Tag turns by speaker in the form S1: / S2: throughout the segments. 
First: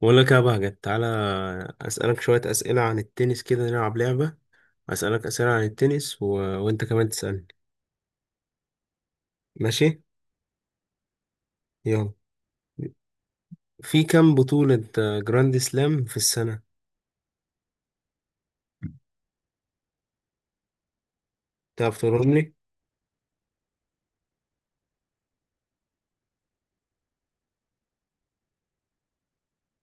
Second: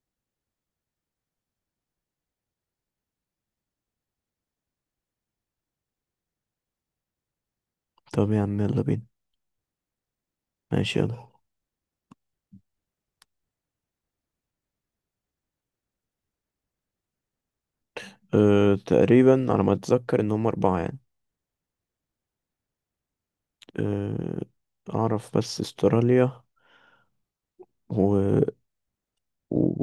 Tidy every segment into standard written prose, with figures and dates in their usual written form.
S1: بقول لك يا بهجت، تعالى أسألك شوية أسئلة عن التنس، كده نلعب لعبة. أسألك أسئلة عن التنس وأنت كمان تسألني.
S2: طب يا عم يلا بينا.
S1: ماشي،
S2: ماشي يلا.
S1: يلا. في كام بطولة جراند سلام في السنة؟
S2: تقريبا على ما اتذكر ان هم اربعة يعني.
S1: تعرف تقولهم لي؟
S2: أه اعرف بس استراليا و...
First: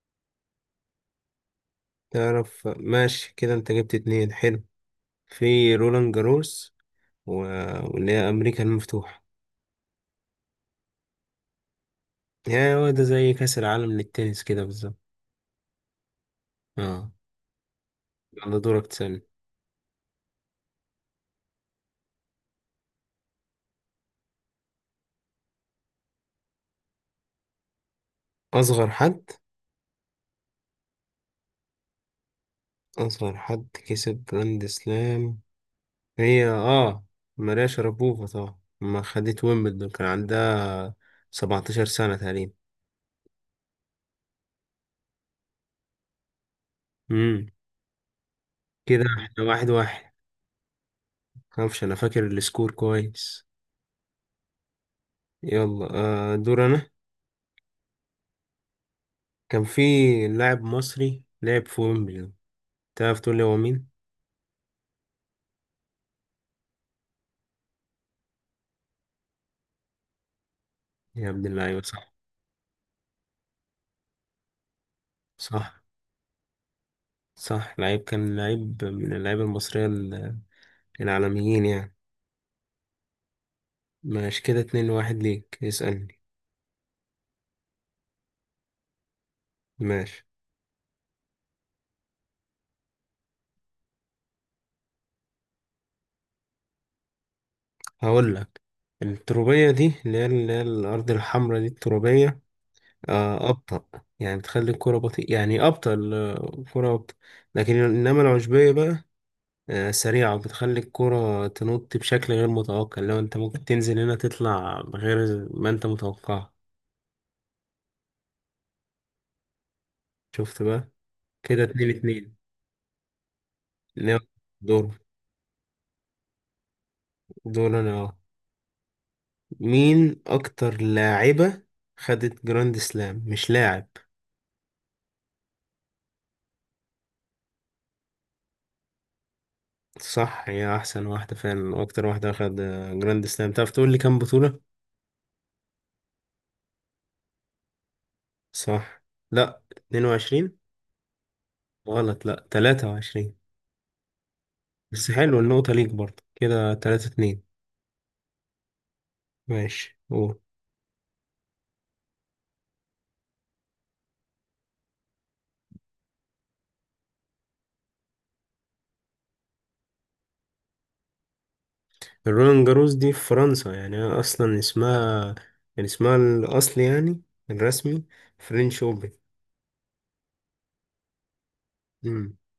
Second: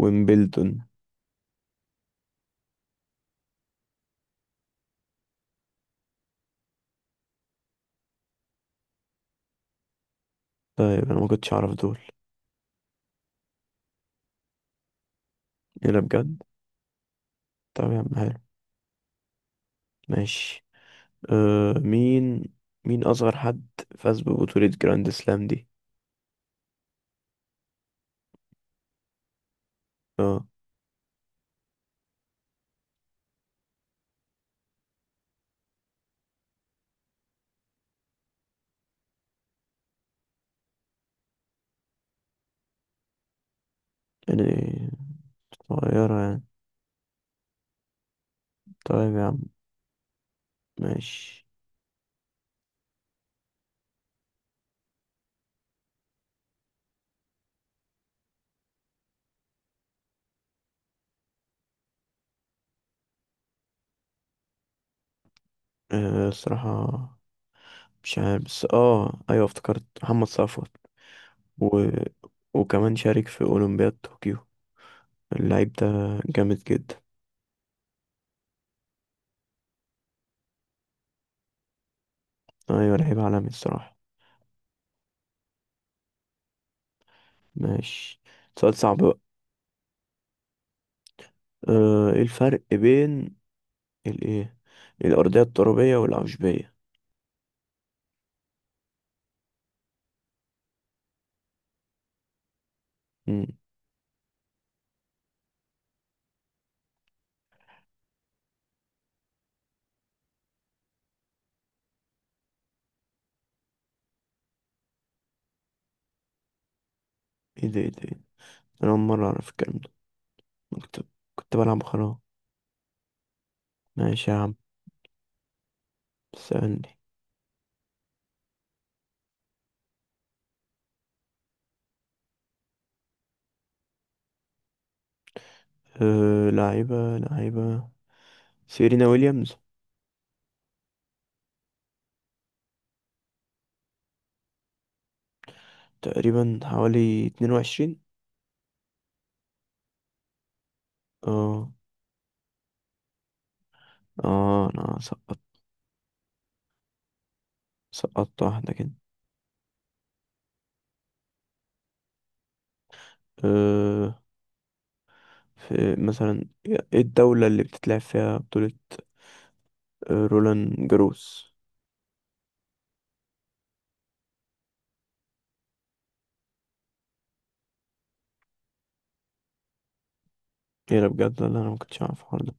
S2: ويمبلدون.
S1: تعرف ماشي كده، أنت جبت اتنين، حلو. في رولان جاروس و... واللي هي أمريكا المفتوحة.
S2: طيب انا ما كنتش اعرف دول.
S1: يعني هو ده زي كأس العالم للتنس كده بالظبط.
S2: ايه ده بجد.
S1: اه.
S2: طب يا عم حلو.
S1: يلا دورك تسألني.
S2: ماشي. أه مين مين اصغر حد فاز ببطولة جراند سلام دي.
S1: أصغر حد.
S2: اه
S1: أصغر حد كسب جراند سلام، هي ماريا شربوفا طبعا، ما خدت ويمبلدون كان عندها 17 سنة تقريبا.
S2: يعني صغيرة يعني.
S1: امم كده
S2: طيب يا عم
S1: احنا واحد واحد.
S2: ماشي.
S1: معرفش انا فاكر السكور كويس. يلا، دور انا. كان في لاعب مصري لعب في ويمبلدون، تعرف تقول لي هو مين؟
S2: الصراحة مش عارف، بس ايوه افتكرت محمد صفوت.
S1: يا ابن اللعيبة،
S2: و...
S1: صح.
S2: وكمان شارك في أولمبياد طوكيو اللعيب
S1: صح،
S2: ده، جامد جدا.
S1: صح، لعيب كان لعيب من اللعيبة المصرية العالميين يعني.
S2: أيوة لعيب عالمي الصراحة.
S1: ماشي كده، اتنين واحد ليك. اسألني.
S2: ماشي. سؤال صعب بقى.
S1: ماشي،
S2: ايه الفرق بين الايه الأرضية الترابية والعشبية؟
S1: هقول لك. التربية دي اللي هي الأرض الحمراء، دي التربية،
S2: مم.
S1: آه، أبطأ. يعني بتخلي الكرة بطيئة، يعني أبطأ، الكرة أبطأ. لكن إنما العشبية بقى، آه، سريعة، بتخلي الكرة تنط بشكل غير متوقع. لو أنت ممكن تنزل هنا تطلع غير ما أنت متوقع.
S2: ايه ده إيه ده؟ أنا أول مرة أعرف الكلام ده.
S1: شفت
S2: أنا
S1: بقى.
S2: كنت كنت
S1: كده
S2: بلعب
S1: اتنين
S2: خلاص.
S1: اتنين. إنما
S2: ماشي يا عم.
S1: دور
S2: سألني.
S1: دور أنا، مين أكتر لاعبة خدت جراند سلام؟ مش لاعب.
S2: لعيبة لعيبة، سيرينا ويليامز.
S1: صح، هي احسن واحده فعلا واكتر واحده اخد جراند سلام. تعرف تقول لي كام بطوله؟
S2: تقريبا حوالي اتنين وعشرين.
S1: صح. لا، 22.
S2: اه.
S1: غلط، لا، 23.
S2: اه أنا
S1: بس
S2: سقطت،
S1: حلو، النقطه ليك برضه. كده 3 2.
S2: سقطت واحدة كده.
S1: ماشي، قول.
S2: أه في مثلا ايه الدولة اللي بتتلعب فيها بطولة رولان جاروس؟
S1: الرولان جاروس دي في فرنسا، يعني اصلا اسمها، يعني اسمها الاصلي يعني الرسمي، فرنش اوبن.
S2: ايه ده بجد، ولا انا ما كنتش اعرف
S1: امم
S2: الحوار ده.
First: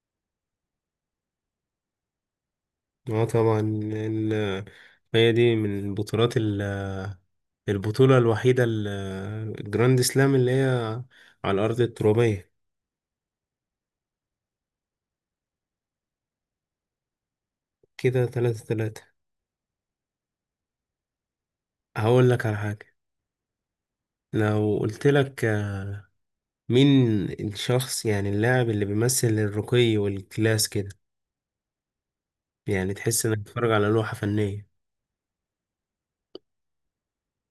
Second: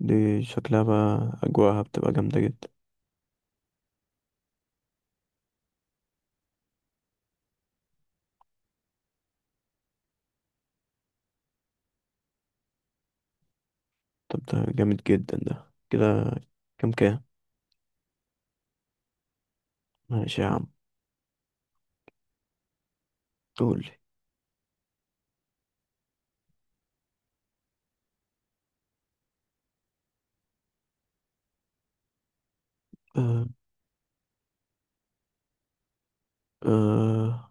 S2: دي شكلها بقى اجواءها بتبقى جامدة جدا.
S1: اه طبعا. ال- هي دي من البطولات، البطوله الوحيده الجراند سلام اللي هي على الارض الترابيه.
S2: طب ده جامد جدا ده كده. كام كام؟
S1: كده ثلاثة ثلاثة.
S2: ماشي يا عم.
S1: هقول لك على حاجة.
S2: قول لي.
S1: لو قلت لك، مين الشخص، يعني اللاعب اللي بيمثل الرقي والكلاس كده، يعني تحس انك
S2: آه
S1: بتتفرج على لوحة فنية؟
S2: آه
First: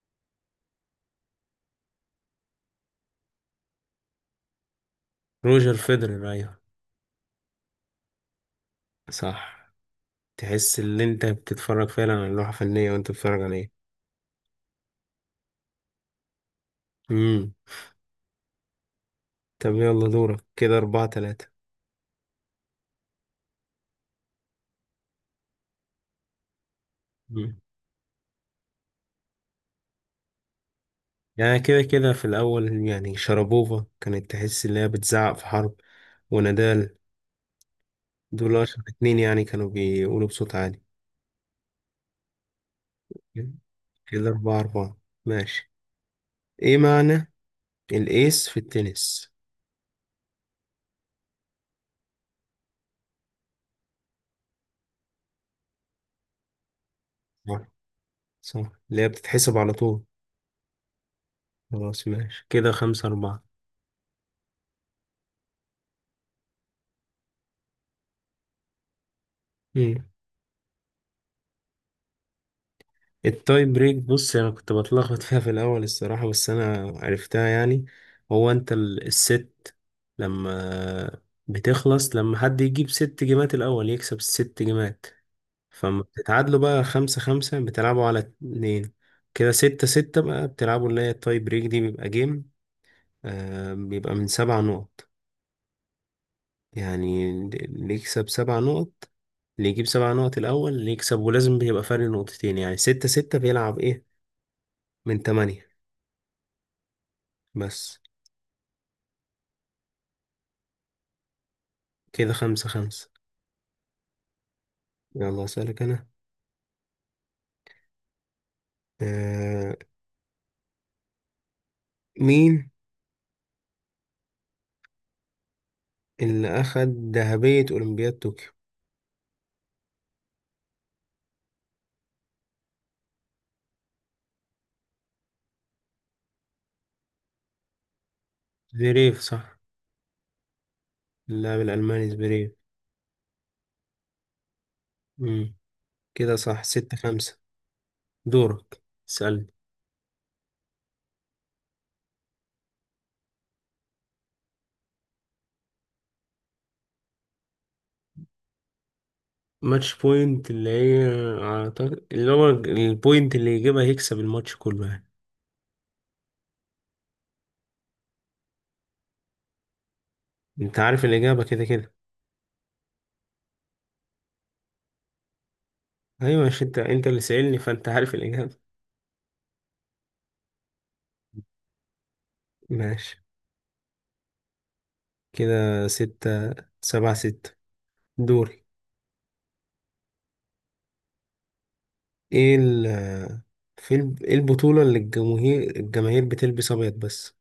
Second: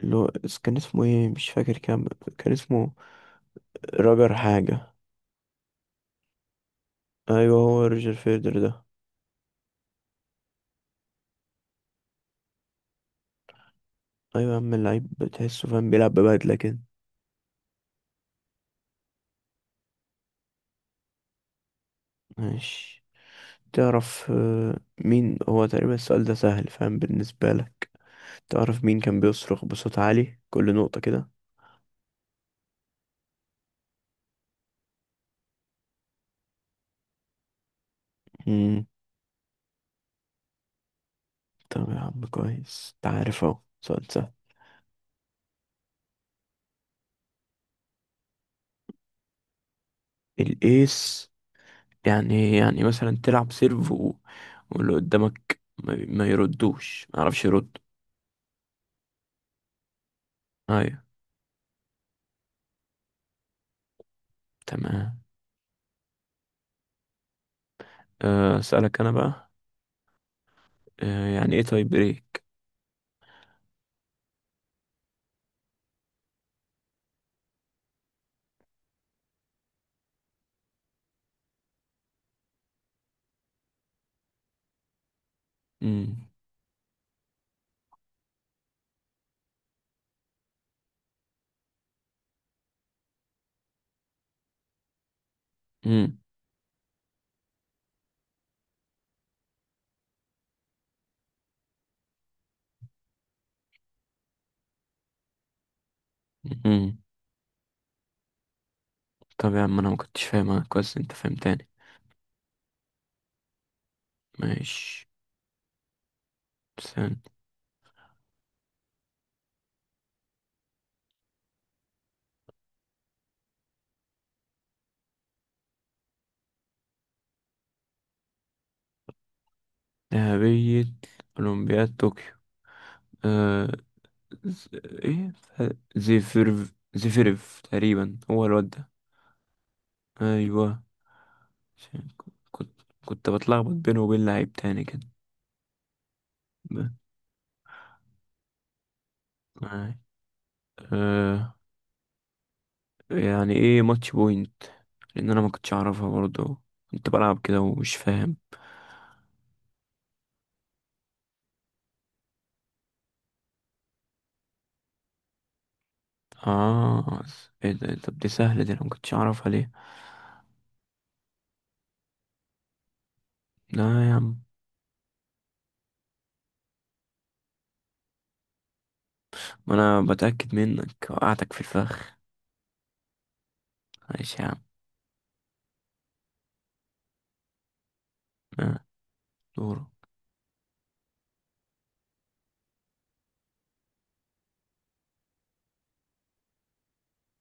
S2: اللي هو كان اسمه ايه، مش فاكر. كان اسمه راجر حاجة.
S1: روجر فيدرر، ايوه،
S2: ايوه هو روجر فيدر ده.
S1: صح. تحس ان انت بتتفرج فعلا على لوحة فنية وانت بتتفرج عليها.
S2: ايوه يا عم، اللعيب بتحسه فاهم بيلعب ببدلة كده.
S1: امم طب يلا دورك. كده أربعة ثلاثة.
S2: ماشي. تعرف مين هو تقريبا؟ السؤال ده سهل، فاهم بالنسبة
S1: مم.
S2: لك. تعرف مين كان بيصرخ بصوت عالي كل نقطة كده؟
S1: يعني كده كده، في الأول يعني شربوفا، كانت تحس إن هي بتزعق في حرب، ونادال، دول أشهر
S2: امم.
S1: اتنين يعني كانوا بيقولوا بصوت عالي.
S2: طب يا عم كويس، انت عارف اهو، سؤال
S1: كده
S2: سهل.
S1: أربعة أربعة. ماشي. إيه معنى الإيس في التنس؟
S2: الايس يعني يعني مثلا تلعب سيرف واللي قدامك ما يردوش، ما يعرفش
S1: صح،
S2: يرد.
S1: صح، اللي هي بتتحسب على طول.
S2: ايوه.
S1: خلاص، ماشي، كده خمسة أربعة.
S2: تمام. اسألك انا بقى.
S1: مم.
S2: يعني ايه تاي بريك؟
S1: التاي بريك، بص، أنا كنت بتلخبط فيها في الأول الصراحة، بس أنا عرفتها يعني. هو أنت الست لما بتخلص، لما حد يجيب ست جيمات الأول يكسب الست جيمات. فما
S2: امم.
S1: بتتعادلوا بقى خمسة خمسة، بتلعبوا على اتنين. كده ستة ستة بقى، بتلعبوا اللي هي التاي بريك دي، بيبقى جيم، بيبقى من سبع نقط.
S2: امم.
S1: يعني اللي يكسب سبع نقط، اللي يجيب سبع نقط الأول اللي يكسب، ولازم بيبقى فرق نقطتين. يعني ستة ستة بيلعب إيه، من تمانية
S2: امم.
S1: بس.
S2: طب يا عم انا ما كنتش فاهمها كويس، انت فهمتني.
S1: كده خمسة خمسة.
S2: ماشي.
S1: يلا أسألك أنا.
S2: سلام.
S1: آه مين اللي أخد ذهبية أولمبياد طوكيو؟
S2: ذهبية أولمبياد طوكيو. آه ز... إيه زيفيرف، تقريبا هو الواد ده.
S1: زverev، صح.
S2: أيوه.
S1: اللاعب
S2: عشان
S1: الألماني
S2: ك-
S1: زverev.
S2: كنت بتلخبط بينه وبين لعيب تاني كده.
S1: مم. كده صح،
S2: ب-
S1: ستة خمسة. دورك، اسألني.
S2: آه. آه. يعني إيه ماتش بوينت؟ لأن أنا ما كنتش أعرفها برضه، كنت بلعب كده ومش فاهم.
S1: ماتش بوينت، اللي هي، أعتقد اللي هو البوينت اللي يجيبها يكسب الماتش كله يعني.
S2: آه إيه ده، طب دي سهلة دي، أنا ما كنتش أعرفها ليه؟
S1: انت عارف الإجابة كده كده.
S2: لا يا عم،
S1: أيوة، مش انت اللي سألني؟ فانت عارف الإجابة.
S2: ما أنا بتأكد منك، وقعتك في الفخ.
S1: ماشي،
S2: ماشي يا عم.
S1: كده ستة سبعة ستة. دوري.
S2: آه. دورك.
S1: ايه ايه البطولة اللي الجماهير الجماهير بتلبس أبيض بس؟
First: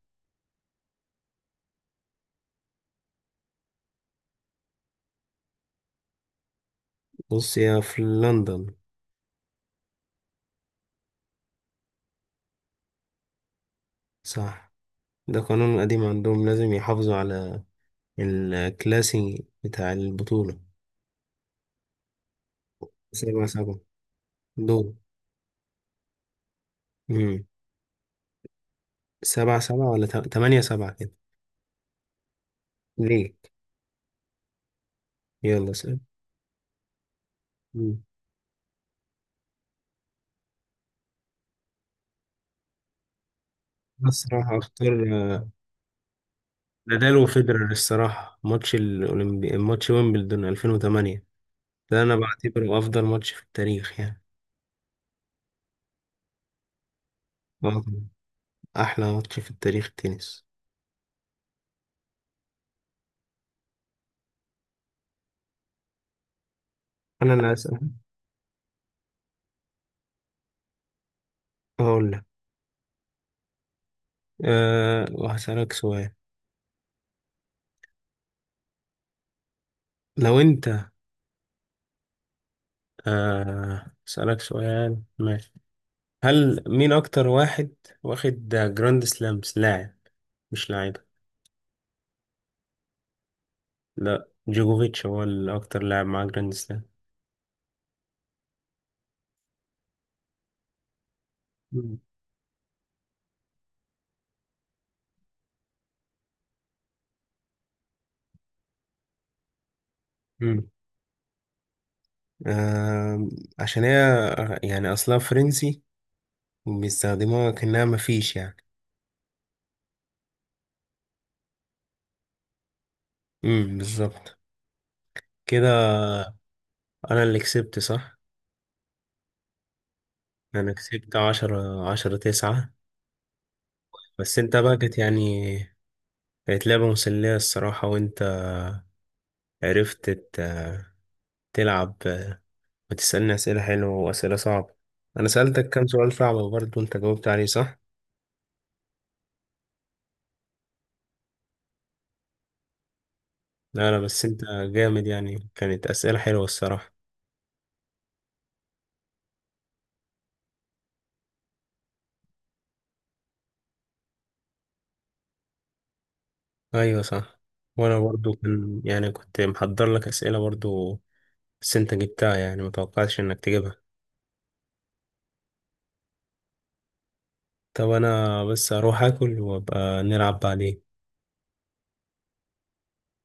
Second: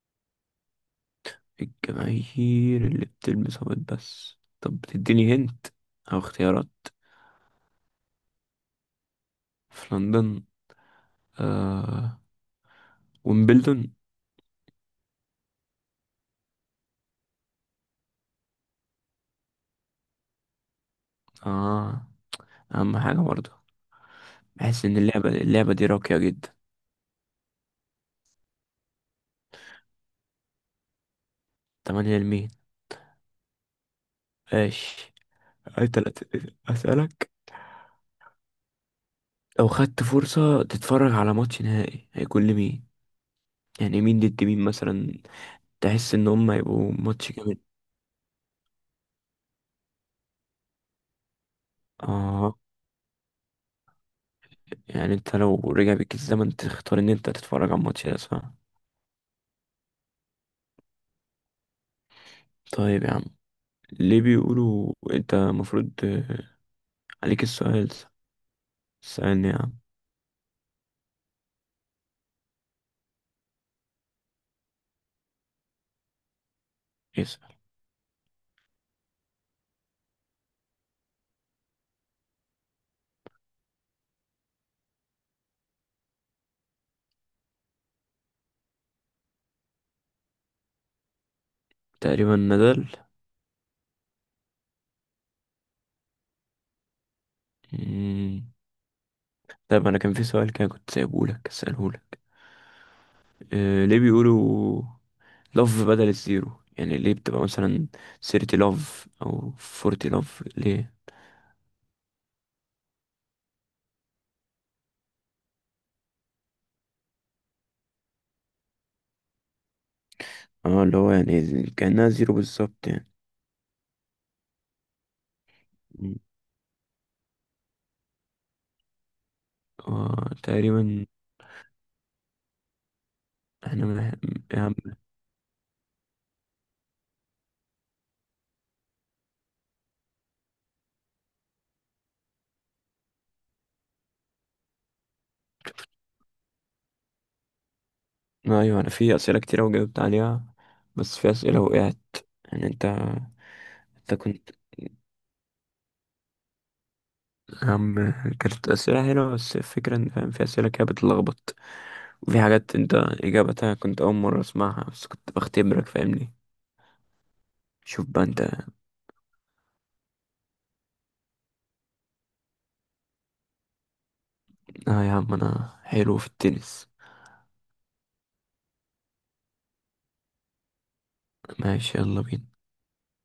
S2: الجماهير اللي بتلبس أبيض بس؟ طب بتديني هنت أو اختيارات؟
S1: بص، هي في لندن.
S2: في لندن. آه، ويمبلدون.
S1: صح. ده قانون قديم عندهم، لازم يحافظوا على الكلاسي بتاع البطولة.
S2: اه أهم حاجة
S1: سبعة
S2: برضه.
S1: سبعة.
S2: بحس
S1: دور.
S2: إن اللعبة دي راقية جدا.
S1: مم. سبعة سبعة، ولا تمانية سبعة كده؟
S2: تمانية لمين؟
S1: ليه؟
S2: ماشي.
S1: يلا سبعة.
S2: أنت لا ت- أسألك، لو خدت فرصة تتفرج على ماتش نهائي هيكون لمين؟ يعني مين
S1: بس
S2: ضد
S1: راح
S2: مين
S1: أختار
S2: مثلا، تحس إن هم هيبقوا
S1: نادال
S2: ماتش جامد؟
S1: وفيدرر الصراحة، ماتش الأولمبي، ماتش ويمبلدون 2008. ده أنا
S2: اه
S1: بعتبره أفضل ماتش في التاريخ يعني.
S2: يعني انت لو رجع بيك الزمن تختار ان انت تتفرج على
S1: آه،
S2: الماتش ده، صح؟
S1: أحلى ماتش في التاريخ التنس.
S2: طيب يا عم، ليه بيقولوا انت المفروض
S1: أنا
S2: عليك
S1: اللي هسأل.
S2: السؤال. سألني يا عم.
S1: هقول لك، أه وهسألك سؤال.
S2: اسأل.
S1: لو أنت، هسألك سؤال، ماشي. هل مين أكتر واحد واخد جراند سلامز، لاعب مش لاعب؟
S2: تقريبا نزل.
S1: لا، جوجوفيتش هو الأكتر لاعب مع جراند سلام.
S2: مم. طيب انا كان في سؤال كده كنت سايبه لك اساله
S1: مم.
S2: لك. ليه بيقولوا لوف بدل الزيرو؟ يعني ليه بتبقى مثلا 30 لوف او 40 لوف،
S1: مم.
S2: ليه؟
S1: آم، عشان هي، يعني أصلها فرنسي، بيستخدموها كأنها مفيش يعني.
S2: اه اللي هو يعني كأنها زيرو بالظبط يعني.
S1: امم، بالظبط، كده.
S2: مم.
S1: انا اللي كسبت، صح؟
S2: آه،
S1: انا
S2: تقريبا.
S1: كسبت عشرة عشرة تسعة.
S2: احنا من...
S1: بس انت بقى
S2: يعني...
S1: كانت يعني، كانت لعبة مسلية الصراحة، وانت عرفت تلعب وتسألني أسئلة حلوة وأسئلة صعبة. انا سألتك كام سؤال صعب برضه، انت جاوبت عليه صح.
S2: ايوه انا في اسئله كتير وجاوبت عليها، بس في اسئله وقعت. يعني انت
S1: لا، لا،
S2: انت
S1: بس انت
S2: كنت
S1: جامد يعني، كانت أسئلة حلوة الصراحة.
S2: يا عم، كانت أسئلة حلوة، بس الفكرة إن فاهم، في أسئلة كده بتلخبط، وفي حاجات أنت إجابتها كنت أول مرة أسمعها، بس كنت بختبرك فاهمني.
S1: ايوه، صح. وانا
S2: شوف بقى
S1: برضه
S2: أنت،
S1: كان يعني كنت محضر لك أسئلة برضه. بس انت جبتها، يعني متوقعتش انك تجيبها.
S2: آه يا عم أنا حلو في التنس.
S1: طب انا بس اروح اكل وابقى نلعب بعدين.
S2: ماشي يلا بينا.